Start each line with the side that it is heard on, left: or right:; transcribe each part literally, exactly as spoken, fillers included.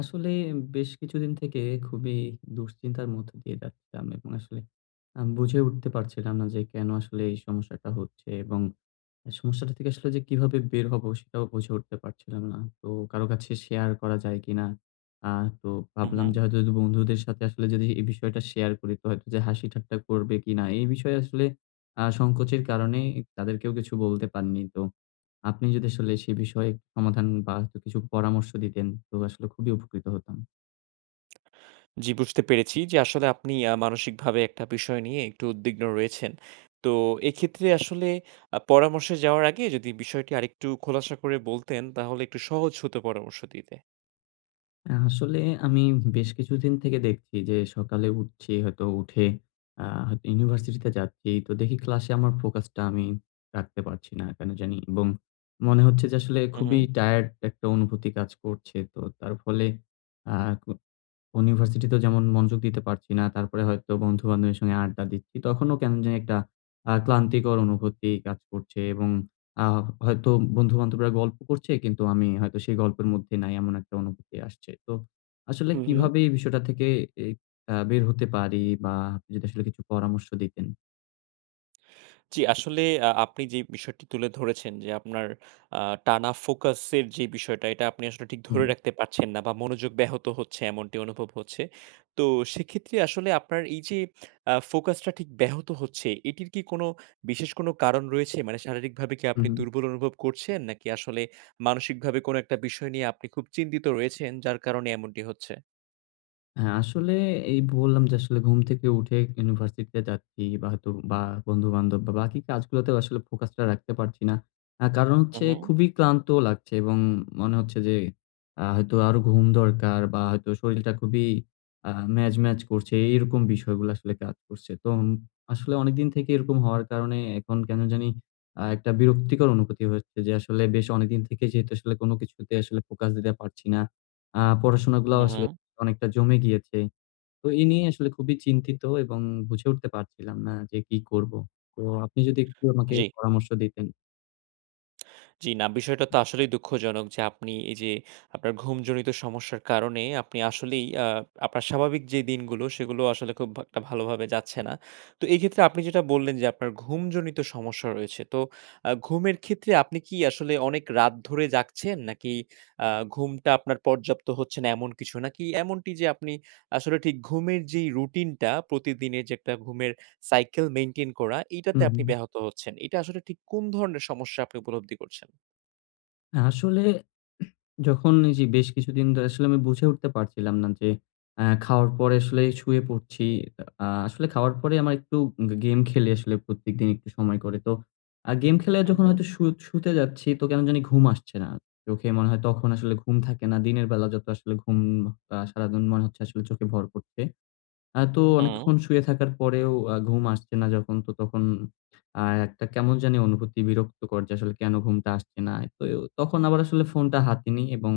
left: আসলে বেশ কিছুদিন থেকে খুবই দুঃশ্চিন্তার মধ্যে দিয়ে যাচ্ছিলাম এবং আসলে আমি বুঝে উঠতে পারছিলাম না যে কেন আসলে এই সমস্যাটা হচ্ছে, এবং সমস্যাটা থেকে আসলে যে কিভাবে বের হবো সেটাও বুঝে উঠতে পারছিলাম না। তো কারো কাছে শেয়ার করা যায় কিনা। আ তো
right: হু,
left: ভাবলাম
right: হু।
left: যে হয়তো যদি বন্ধুদের সাথে আসলে যদি এ বিষয়টা শেয়ার করি তো হতো যে হাসি ঠাট্টা করবে কিনা এই বিষয়ে আসলে আ সংকোচের কারণেই তাদের কেউ কিছু বলতে পারনি। তো আপনি যদি আসলে সে বিষয়ে সমাধান বা হয়তো কিছু পরামর্শ দিতেন তো আসলে খুবই উপকৃত হতাম।
right: জি বুঝতে পেরেছি যে আসলে আপনি আ মানসিকভাবে একটা বিষয় নিয়ে একটু উদ্বিগ্ন রয়েছেন। তো এক্ষেত্রে আসলে পরামর্শে যাওয়ার আগে যদি বিষয়টি আরেকটু খোলাসা করে বলতেন তাহলে একটু সহজ হত পরামর্শ দিতে।
left: আ আসলে আমি বেশ কিছুদিন থেকে দেখছি যে সকালে উঠছি হয়তো উঠে। আ হয়তো ইউনিভার্সিটি তে যাচ্ছি। তো দেখি ক্লাস আমার ফোকাস টা আমি রাখতে পারছি না কেন জানি এবং মনে হচ্ছে যে আসলে
right: হু,
left: খুবই
right: হু।
left: টায়ার্ড একটা অনুভূতি কাজ করছে। তো তার ফলে আ ক ইউনিভার্সিটি তে যেমন মনোযোগ দিতে পারছি না। তারপরে হয়তো বন্ধু বান্ধবীর সঙ্গে আড্ডা দিচ্ছি। তখনও কেমন জানি একটা আ ক্লান্তিকর অনুভূতি কাজ করছে এবং আ হয়তো বন্ধু-বান্ধবীরা গল্প করছে কিন্তু আমি হয়তো সেই গল্পের মধ্যে নাই এমন একটা অনুভূতি আসছে। তো আসলে
right: হু, হু।
left: কিভাবে এই বিষয়টা থেকে এ আ বের হতে পারি বা আপনি যদি আসলে কিছু পরামর্শ দিতেন।
right: জি আসলে আ আপনি যে বিষয়টি তুলে ধরেছেন যে আপনার আ টানা ফোকাসের যে বিষয়টা এটা আপনি আসলে ঠিক ধরে
left: হুম।
right: রাখতে পারছেন না বা মনোযোগ ব্যাহত হচ্ছে এমনটি অনুভব হচ্ছে। তো সেক্ষেত্রে আসলে আপনার এই যে আ ফোকাস টা ঠিক ব্যাহত হচ্ছে এটির কি কোনো বিশেষ কোনো কারণ রয়েছে? মানে শারীরিকভাবে কি আপনি
left: হুম।
right: দুর্বল অনুভব করছেন? নাকি আসলে মানসিকভাবে কোনো একটা বিষয় নিয়ে আপনি খুব চিন্তিত রয়েছেন যার কারণে এমনটি হচ্ছে?
left: হ্যাঁ আসলে এই বললাম যে আসলে ঘুম থেকে উঠে ইউনিভার্সিটি তে যাচ্ছি, বা হয়তো বা বন্ধুবান্ধব বা বাকি কাজগুলাতে আসলে ফোকাস টা রাখতে পারছি না। আ কারণ
right: হু,
left: হচ্ছে
right: হু।
left: খুবই ক্লান্ত লাগছে এবং মনে হচ্ছে যে আ হয়তো আরো ঘুম দরকার বা হয়তো শরীরটা খুবই আ ম্যাজ, ম্যাজ করছে এরকম বিষয়গুলো আসলে কাজ করছে। তো আসলে অনেকদিন থেকেই এরকম হওয়ার কারণে এখন কেন জানি আ একটা বিরক্তিকর অনুভূতি হচ্ছে যে আসলে বেশ অনেকদিন থেকেই যেহেতু আসলে কোন কিছুতে আসলে ফোকাস দিতে পারছি না। আ পড়াশোনা গুলাও
right: হু, হু।
left: আসলে অনেকটা জমে গিয়েছে। তো এই নিয়ে আসলে খুবই চিন্তিত এবং বুঝে উঠতে পারছিলাম না যে কি করব। তো আপনি যদি একটু আমাকে
right: জি।
left: পরামর্শ দিতেন।
right: জি না। বিষয়টা তো আসলেই দুঃখজনক। যে আপনি এই যে, আপনার ঘুমজনিত সমস্যার কারণে আপনি আসলেই আ আপনার স্বাভাবিক যে দিনগুলো সেগুলো আসলে খুব একটা ভালোভাবে যাচ্ছে না। তো এই ক্ষেত্রে, আপনি যেটা বললেন যে আপনার ঘুমজনিত সমস্যা রয়েছে। তো আ ঘুমের ক্ষেত্রে আপনি কি আসলে অনেক রাত ধরে জাগছেন? নাকি আ ঘুমটা আপনার পর্যাপ্ত হচ্ছে না এমন কিছু নাকি এমনটি যে, আপনি আসলে ঘুমের যেই রুটিনটা প্রতিদিনের যে একটা ঘুমের সাইকেল মেইনটেইন করা, এটাতে
left: হুম,
right: আপনি
left: হু।
right: ব্যাহত হচ্ছেন। এটা আসলে ঠিক কোন ধরনের সমস্যা উপলব্ধি করছেন?
left: আসলে যখন এই যে বেশ কিছুদিন ধরে আসলে আমি বুঝে উঠতে পারছিলাম না যে, অ্যা খাওয়ার পরে আসলে শুয়ে পড়ছি। আ আসলে খাওয়ার পরে আমার একটু গেম খেললে আসলে প্রত্যেকদিন একটু সময় করে। তো গেম খেলে
right: হু,
left: যখন
right: হু।
left: হয়তো শু শুতে যাচ্ছি তো কেন জানি ঘুম আসছে না। চোখে মনে হয় তখন আসলে ঘুম থাকে না। দিনের বেলা যত আসলে ঘুম সারাদিন মনে হচ্ছে আসলে চোখে ভর করছে। আ তো
right: হু।
left: অনেকক্ষণ শুয়ে থাকার পরেও ঘুম আসছে না যখন তো তখন আ একটা কেমন জানি অনুভূতি বিরক্ত করছে আসলে কেন ঘুমটা আসছে না। তো তখন আবার আসলে ফোনটা হাতে নেই এবং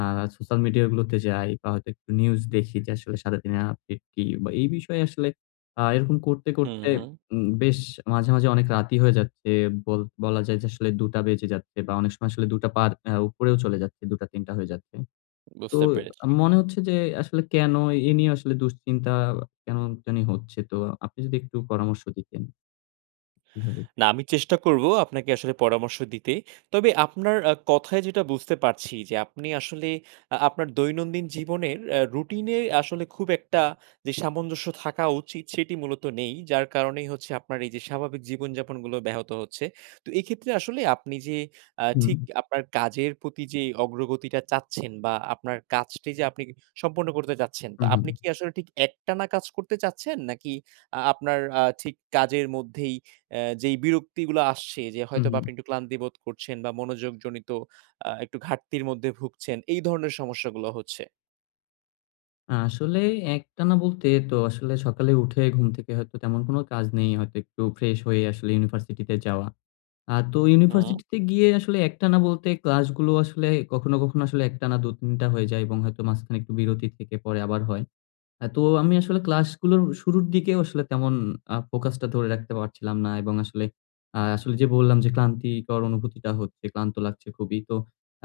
left: আ সোশ্যাল মিডিয়া গুলোতে যাই বা হয়তো একটু নিউজ দেখি যে, আসলে সারাদিনে আপডেট কি বা এই বিষয়ে আসলে আ এরকম করতে,
right: হু,
left: করতে
right: হু।
left: উ বেশ মাঝে, মাঝে অনেক রাত হয়ে যাচ্ছে। বল বলা যায় যে আসলে দুই টা বেজে যাচ্ছে বা অনেক সময় আসলে দুই টা পার এ্যা উপরেও চলে যাচ্ছে। দুইটা-তিনটা হয়ে যাচ্ছে। তো
right: বুঝতে পেরেছি।
left: মনে হচ্ছে যে আসলে কেন এ নিয়ে আসলে দুশ্চিন্তা কেন জানি হচ্ছে। তো আপনি যদি একটু পরামর্শ দিতেন। কিভাবে?
right: না আমি চেষ্টা করব আপনাকে আসলে পরামর্শ দিতে। তবে আপনার আ কথায় যেটা বুঝতে পারছি যে, আপনি আসলে আ আপনার দৈনন্দিন জীবনের রুটিন এ আসলে খুব একটা যে সামঞ্জস্য থাকা উচিত সেটি মূলত নেই। যার কারণেই হচ্ছে আপনার এই যে স্বাভাবিক জীবনযাপনগুলো ব্যাহত হচ্ছে। তো এক্ষেত্রে আসলে আপনি যে অ্যা ঠিক
left: হুম।
right: কাজের প্রতি যে অগ্রগতিটা চাচ্ছেন বা আপনার কাজটি যে সম্পূর্ণ করতে চাচ্ছেন, তো
left: হু, হু।
right: আপনি কি আসলে ঠিক একটানা কাজ করতে চাচ্ছেন? নাকি আ আপনার আ ঠিক কাজের মধ্যেই এ্যা যেই বিরক্তি গুলো আসছে, যে
left: হু,
right: হয়তোবা আপনি
left: হু।
right: একটু ক্লান্তি বোধ করছেন বা মনোযোগজনিত আ একটু ঘাটতির মধ্যে ভুগছেন এই ধরনের সমস্যাগুলো হচ্ছে।
left: আসলেই একটানা বলতে তো, আসলে সকালে উঠে ঘুম থেকে হয়তো তেমন কোনো কাজ নেই। হয়তো একটু ফ্রেশ হয়ে আসলে ইউনিভার্সিটিতে যাওয়া। আর তো
right: হুম।
left: ইউনিভার্সিটি তে গিয়ে আসলে একটানা বলতে ক্লাস গুলো আসলে কখনো, কখনো আসলে একটানা দুই-তিন টা হয়ে যায় এবং হয়তো মাঝখানে একটু বিরতি থেকে পরে আবার হয়। আ তো আমি আসলে ক্লাস গুলোর শুরুর দিকেও আসলে তেমন আ ফোকাস টা ধরে রাখতে পারছিলাম না এবং আসলে আ আসলে যে বললাম যে ক্লান্তিকর অনুভূতিটা হচ্ছে, ক্লান্ত লাগছে খুবই। তো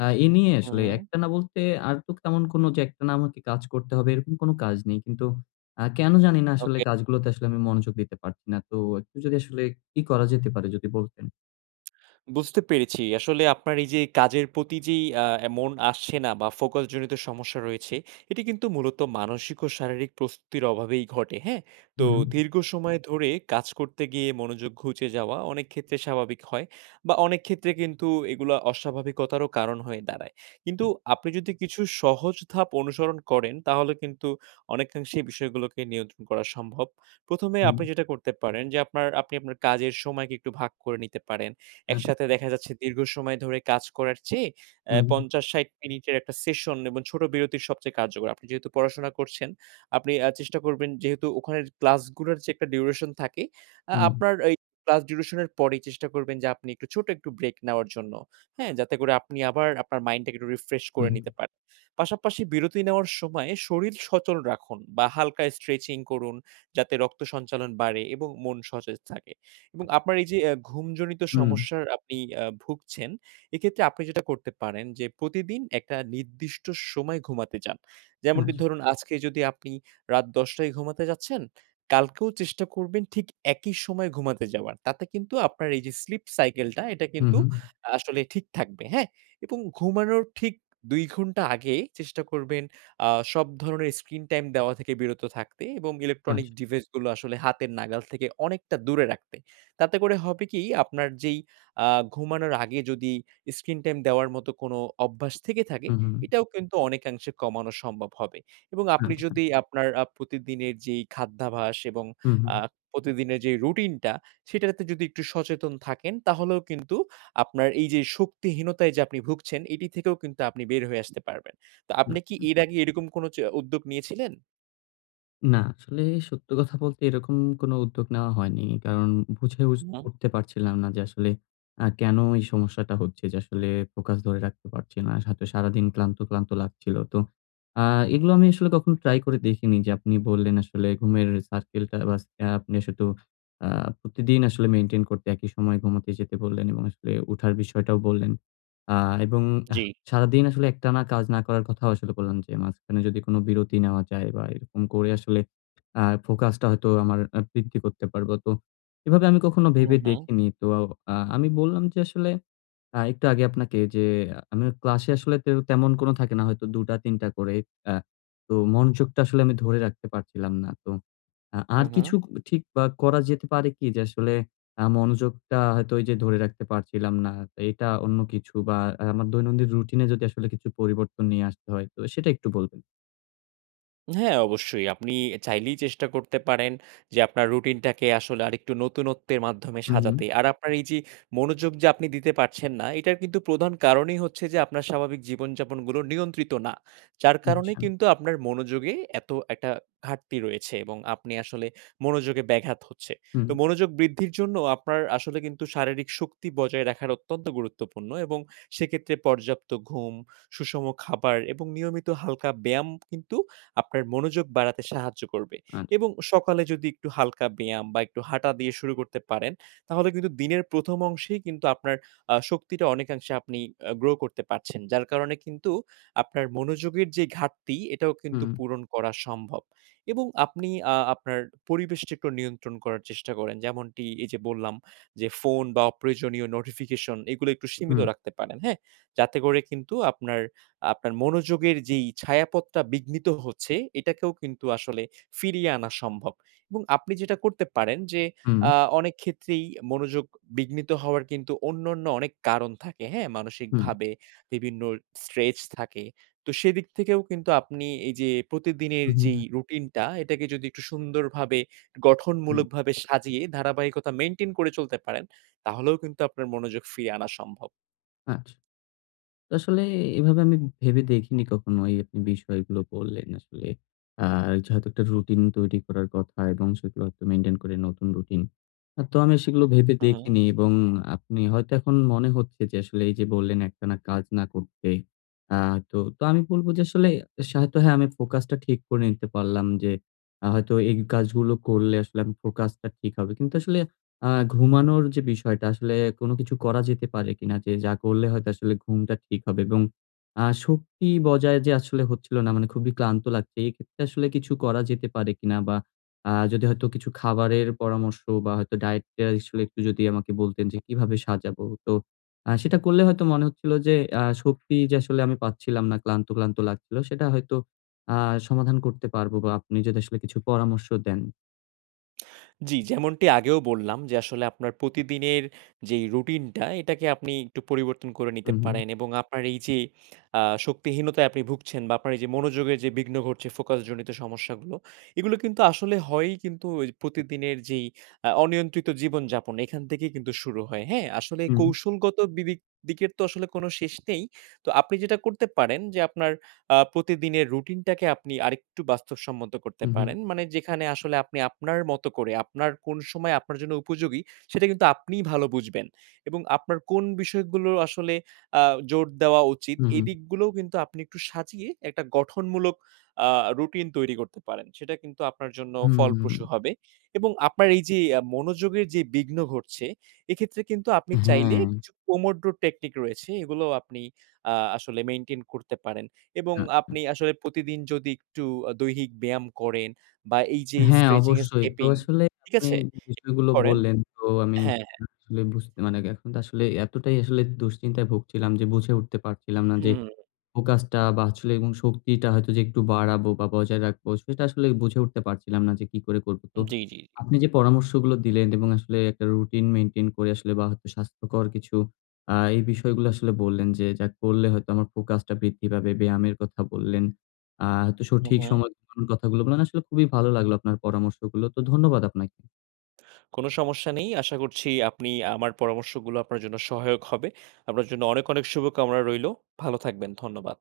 left: আ এই নিয়ে
right: হু,
left: আসলে
right: হু।
left: একটানা বলতে আর তো তেমন কোন যে একটানা আমাকে কাজ করতে হবে এরকম কোন কাজ নেই। কিন্তু আ কেন জানি না আসলে
right: ওকে।
left: কাজগুলোতে আসলে আমি মনোযোগ দিতে পারছি না। তো একটু যদি আসলে কি করা যেতে পারে যদি বলতেন।
right: বুঝতে পেরেছি। আসলে আপনার এই যে কাজের প্রতি যেই আ মন আসছে না বা focus জনিত সমস্যা রয়েছে এটি কিন্তু মূলত মানসিক ও শারীরিক প্রস্তুতির অভাবেই ঘটে। হ্যাঁ? তো
left: হুম।
right: দীর্ঘ সময় ধরে কাজ করতে গিয়ে মনোযোগ ঘুচে যাওয়া অনেক ক্ষেত্রে স্বাভাবিক হয় বা অনেক ক্ষেত্রে কিন্তু এগুলা অস্বাভাবিকতার কারণ হয়ে দাঁড়ায়। কিন্তু
left: হু।
right: আপনি যদি কিছু সহজ ধাপ অনুসরণ করেন তাহলে কিন্তু অনেকাংশে বিষয়গুলোকে নিয়ন্ত্রণ করা সম্ভব। প্রথম, এ
left: হুম।
right: আপনি যেটা করতে পারেন যে, আপনার আপনি আপনার কাজের সময় একটু ভাগ করে নিতে পারেন।
left: আচ্ছা।
right: একসাথে দেখা যাচ্ছে দীর্ঘ সময় ধরে কাজ করার চেয়ে অ্যা
left: হুম।
right: পঞ্চাশ, ষাট মিনিটের একটা সেশন এবং ছোট বিরতির সবচেয়ে কার্যকর। আপনি যেহেতু পড়াশোনা করছেন, আপনি আ চেষ্টা করবেন যেহেতু ওখানের ক্লাসগুলোর যে একটা ডিউরেশন থাকে, আ
left: হুম।
right: আপনার ওই ক্লাস ডিউরেশন এর পরেই চেষ্টা করবেন যে আপনি একটু ছোট একটু ব্রেক নেওয়ার জন্য। হ্যাঁ, যাতে করে আপনি আবার আপনার মাইন্ডটাকে একটু রিফ্রেশ করে
left: হুম।
right: নিতে পারেন। পাশাপাশি বিরতি নেওয়ার সময় শরীর সচল রাখুন বা হালকায় stretching করুন, যাতে রক্ত সঞ্চালন বাড়ে এবং মন সতেজ থাকে। এবং আপনার এই যে অ্যা ঘুমজনিত
left: হুম।
right: সমস্যার আপনি আ ভুগছেন এক্ষেত্রে আপনি যেটা করতে পারেন, যে প্রতিদিন একটা নির্দিষ্ট সময় ঘুমাতে যান। যেমনটি
left: আচ্ছা।
right: ধরুন, আজকে যদি আপনি রাত দশটায় ঘুমাতে যাচ্ছেন, কালকেও চেষ্টা করবেন ঠিক একই সময় ঘুমাতে যাওয়ার। তাতে কিন্তু আপনার এই যে স্লিপ সাইকেলটা এটা
left: হু,
right: কিন্তু
left: হু।
right: আসলে ঠিক থাকবে হ্যাঁ? এবং ঘুমানোর ঠিক দুই ঘন্টা আগে চেষ্টা করবেন আ সব ধরণের স্ক্রিন টাইম দেওয়া থেকে বিরত থাকতে এবং ইলেকট্রনিক
left: আচ্ছা।
right: ডিভাইস গুলো আসলে হাতের নাগাল থেকে অনেকটা দূরে রাখতে। তাতে করে হবে কি আপনার যেই আ ঘুমানোর আগে যদি স্ক্রিন টাইম দেওয়ার মত কোন অভ্যাস থেকে থাকে,
left: হু, হু।
right: এটাও কিন্তু অনেকাংশে কমানো সম্ভব হবে। এবং আপনি
left: আচ্ছা।
right: যদি আপনার আ প্রতিদিনের যেই খাদ্যাভ্যাস এবং
left: হু,
right: আ
left: হু।
right: প্রতিদিনের যে রুটিনটা সেটাতে যদি একটু সচেতন থাকেন তাহলেও কিন্তু আপনার এই যে শক্তিহীনতায় যে আপনি ভুগছেন এটি থেকেও কিন্তু আপনি বের হয়ে আসতে পারবেন। তো আপনি কি
left: আচ্ছা।
right: এর আগে এরকম কোন চ উদ্যোগ নিয়েছিলেন?
left: না আসলে সত্য কথা বলতে এরকম কোনো উদ্যোগ নেওয়া হয়নি। কারণ বুঝে উস
right: উ হু।
left: উঠতে পারছিলাম না যে আসলে আ কেনো এই সমস্যাটা হচ্ছে যে আসলে ফোকাস ধরে রাখতে পারছি না। হয়তো সারাদিন ক্লান্ত, ক্লান্ত লাগছিলো তো আ এগুলো আমি আসলে কখনো ট্রাই করে দেখিনি যে আপনি বললেন আসলে ঘুমের সার্কেলটা বা আপনি শুধু আ প্রতিদিন আসলে মেইনটেইন করতে একই সময়ে ঘুমাতে যেতে বললেন এবং আসলে উঠার বিষয়টাও বললেন আ এবং আহ
right: জি।
left: সারাদিন আসলে একটানা কাজ না করার কথাও আসলে বললাম যে মাঝখানে যদি কোনো বিরতি নেওয়া যায় বা এরকম করে আসলে আ ফোকাসটা হয়তো আমার বৃদ্ধি করতে পারবো। তো এভাবে আমি কখনো
right: উ
left: ভেবে
right: হু।
left: দেখিনি। তো আ আমি বললাম যে আসলে আ একটু আগে আপনাকে যে আমি ক্লাসে আসলে তেমন কোনো থাকে না হয়তো দুটা-তিন টা করে। আ তো মনযোগটা আসলে আমি ধরে রাখতে পারছিলাম না। তো আ
right: হু,
left: আর
right: হু।
left: কিছু ঠিক আ করা যেতে পারে কি? যে আসলে আ মনোযোগটা হয়তো ওই যে ধরে রাখতে পারছিলাম না। তো এটা অন্য কিছু বা আ আমার দৈনন্দিন রুটিনে যদি আসলে কিছু পরিবর্তন নিয়ে আসতে হয় তো সেটা একটু বলবেন।
right: হ্যাঁ অবশ্যই। আপনি চাইলেই চেষ্টা করতে পারেন যে আপনার রুটিনটাকে আসলে আরেকটু নতুনত্বের মাধ্যমে
left: হু,
right: সাজাতে।
left: হু।
right: আর আপনার এই যে মনোযোগ যে আপনি দিতে পারছেন না এটার কিন্তু প্রধান কারণই হচ্ছে যে আপনার স্বাভাবিক জীবনযাপন গুলো নিয়ন্ত্রিত না। যার কারণে
left: আচ্ছা।
right: কিন্তু আপনার মনোযোগে এত একটা ঘাটতি রয়েছে এবং আপনি আসলে মনোযোগে ব্যাঘাত হচ্ছে।
left: হুম।
right: তো মনোযোগ বৃদ্ধির জন্য আপনার আসলে কিন্তু শারীরিক শক্তি বজায় রাখার অত্যন্ত গুরুত্বপূর্ণ এবং সেক্ষেত্রে পর্যাপ্ত ঘুম, সুষম খাবার এবং নিয়মিত হালকা ব্যায়াম কিন্তু আপনার মনোযোগ বাড়াতে সাহায্য করবে
left: আছ
right: এবং সকালে যদি একটু হালকা ব্যায়াম বা একটু হাঁটা দিয়ে শুরু করতে পারেন তাহলে কিন্তু দিনের প্রথম অংশেই কিন্তু আপনার আ শক্তিটা অনেকাংশে আপনি আ গ্রো করতে পারছেন। যার কারণে কিন্তু আপনার মনোযোগের যে ঘাটতি এটাও কিন্তু
left: হুম।
right: পূরণ করা সম্ভব এবং আপনি আ আপনার পরিবেশটা একটু নিয়ন্ত্রণ করার চেষ্টা করেন। যেমনটি এই যে বললাম যে ফোন বা অপ্রয়োজনীয় নোটিফিকেশন এগুলো একটু সীমিত
left: হুম।
right: রাখতে পারেন। হ্যাঁ? যাতে করে কিন্তু আপনার, আপনার মনোযোগের যেই ছায়াপথটা বিঘ্নিত হচ্ছে এটাকেও কিন্তু আসলে ফিরিয়ে আনা সম্ভব এবং আপনি যেটা করতে পারেন যে
left: হুম।
right: আ অনেক ক্ষেত্রেই মনোযোগ বিঘ্নিত হওয়ার কিন্তু অন্যান্য অনেক কারণ থাকে। হ্যাঁ?
left: হু।
right: মানসিকভাবে বিভিন্ন স্ট্রেস থাকে। তো সেদিক থেকেও কিন্তু আপনি এই যে
left: উ
right: প্রতিদিনের
left: হু।
right: যেই রুটিনটা এটাকে যদি একটু সুন্দরভাবে
left: হুম।
right: গঠনমূলকভাবে সাজিয়ে ধারাবাহিকতা মেইনটেইন করে চলতে পারেন, তাহলেও কিন্তু আপনার মনোযোগ ফিরিয়ে আনা সম্ভব।
left: আচ্ছা। আসলে এভাবে আমি ভেবে দেখিনি কখনো এই আ বিষয়গুলো বললেন আসলে। আর যে হয়তো একটা রুটিন তৈরি করার কথা এবং সেগুলো হয়তো মেইনটেইন করে নতুন রুটিন। আ তো আমি সেগুলো ভেবে
right: হু, হু।
left: দেখিনি এবং আপনি হয়তো এখন মনে হচ্ছে যে আসলে এই যে বললেন একটানা কাজ না করতে। আ তো আমি বলবো যে আসলে হয়তো হ্যাঁ আমি ফোকাসটা ঠিক করে নিতে পারলাম যে আ হয়তো এই কাজগুলো করলে আসলে ফোকাসটা ঠিক হবে। কিন্তু আসলে আ ঘুমানোর যে বিষয়টা আসলে কোনো কিছু করা যেতে পারে কিনা যে যা করলে হয়তো আসলে ঘুমটা ঠিক হবে এবং আ শক্তি বজায় যে আসলে হচ্ছিল না মানে খুবই ক্লান্ত লাগছে। এক্ষেত্রে আসলে কিছু করা যেতে পারে কিনা? বা আ যদি হয়তো কিছু খাবারের পরামর্শ বা হয়তো ডায়েটের আসলে একটু যদি আমাকে বলতেন যে কিভাবে সাজাবো। তো আ সেটা করলে হয়তো মনে হচ্ছিল যে আ শক্তি যে আসলে আমি পাচ্ছিলাম না ক্লান্ত, ক্লান্ত লাগছিলো। সেটা হয়তো আ সমাধান করতে পারবো বা আপনি যদি আসলে কিছু পরামর্শ দেন।
right: জী, যেমনটি আগেও বললাম যে, আসলে আপনার প্রতিদিনের যেই রুটিনটা এটাকে আপনি একটু পরিবর্তন করে
left: উ
right: নিতে
left: হুম।
right: পারেন। এবং আপনার এইযে আ শক্তিহীনতায় আপনি ভুগছেন বা আপনার এইযে মনোযোগের যে বিঘ্ন ঘটছে, ফোকাস জনিত সমস্যাগুলো, এগুলো কিন্তু আসলে হয়েই কিন্তু ওই প্রতিদিনের যেই আ অনিয়ন্ত্রিত জীবনযাপন, এখান থেকেই কিন্তু শুরু হয়, হ্যাঁ, আসলে
left: হুম।
right: কৌশলগত বিবিক দিকের তো আসলে কোনো শেষ নেই, তো আপনি যেটা করতে পারেন যে, আপনার আ প্রতিদিনের রুটিনটাকে আপনি আরেকটু বাস্তবসম্মত করতে
left: হু, হুম।
right: পারেন, মানে যেখানে আসলে আপনি আপনার মতো করে, আপনার কোন সময় আপনার জন্য উপযোগী? সেটা কিন্তু আপনিই ভালো বুঝবেন এবং আপনার কোন বিষয়গুলো আসলে আ জোর দেওয়া উচিত
left: হু, হুম।
right: এদিকগুলোও কিন্তু আপনি একটু সাজিয়ে একটা গঠনমূলক আ রুটিন তৈরি করতে পারেন। সেটা কিন্তু আপনার জন্য
left: হুম।
right: ফলপ্রসু হবে। এবং আপনার এইযে অ্যা মনোযোগের যে বিঘ্ন ঘটছে, এক্ষেত্রে কিন্তু আপনি চাইলেই
left: হ্যাঁ।
right: পোমোড্র টেকনিক রয়েছে, এগুলোও আপনি আ আসলে মেইনটেইন করতে পারেন। এবং
left: আ
right: আপনি আসলে প্রতিদিন যদি একটু দৈহিক ব্যায়াম করেন বা এইযে
left: হ্যাঁ,
right: স্ট্রেচিং এ
left: অবশ্যই, তো
right: স্কেপিং,
left: আসলে
right: ঠিক
left: নি
right: আছে, এ [unintelligible]
left: বিষয়গুলো
right: করেন,
left: বললেন, তো আমি
right: হ্যাঁ, হ্যাঁ।
left: আসলে বুঝতে মানে গে এখন তো আসলে এতটাই আসলে দুশ্চিন্তায় ভুগছিলাম যে বুঝে উঠতে পারছিলাম না
right: উ
left: যে,
right: হুম।
left: ফোকাসটা বাছলে এবং শক্তিটা হয়তো যে একটু বাড়াবো বা বজায় রাখবো, সেটা আসলে বুঝে উঠতে পারছিলাম না যে কি করে করবো? তো
right: উম জী, জী, জী।
left: আপনি যে পরামর্শগুলো দিলেন এবং আসলে একটা রুটিন মেইনটেইন করে আসলে বা হয়তো স্বাস্থ্যকর কিছু, আ এই বিষয়গুলো আসলে বললেন, যে যা করলে হয়তো আমার ফোকাসটা বৃদ্ধি পাবে, ব্যায়ামের কথা বললেন, আ তো
right: হুম,
left: সঠিক
right: হুম।
left: সময় [unintelligible] কথাগুলো মানে আসলে খুবই ভালো লাগলো আপনার পরামর্শগুলো, তো ধন্যবাদ আপনাকে।
right: কোনো সমস্যা নেই, আশা করছি আপনি, আমার পরামর্শগুলো আপনার জন্য সহায়ক হবে। আপনার জন্য অনেক, অনেক, শুভকামনা রইলো। ভালো থাকবেন, ধন্যবাদ।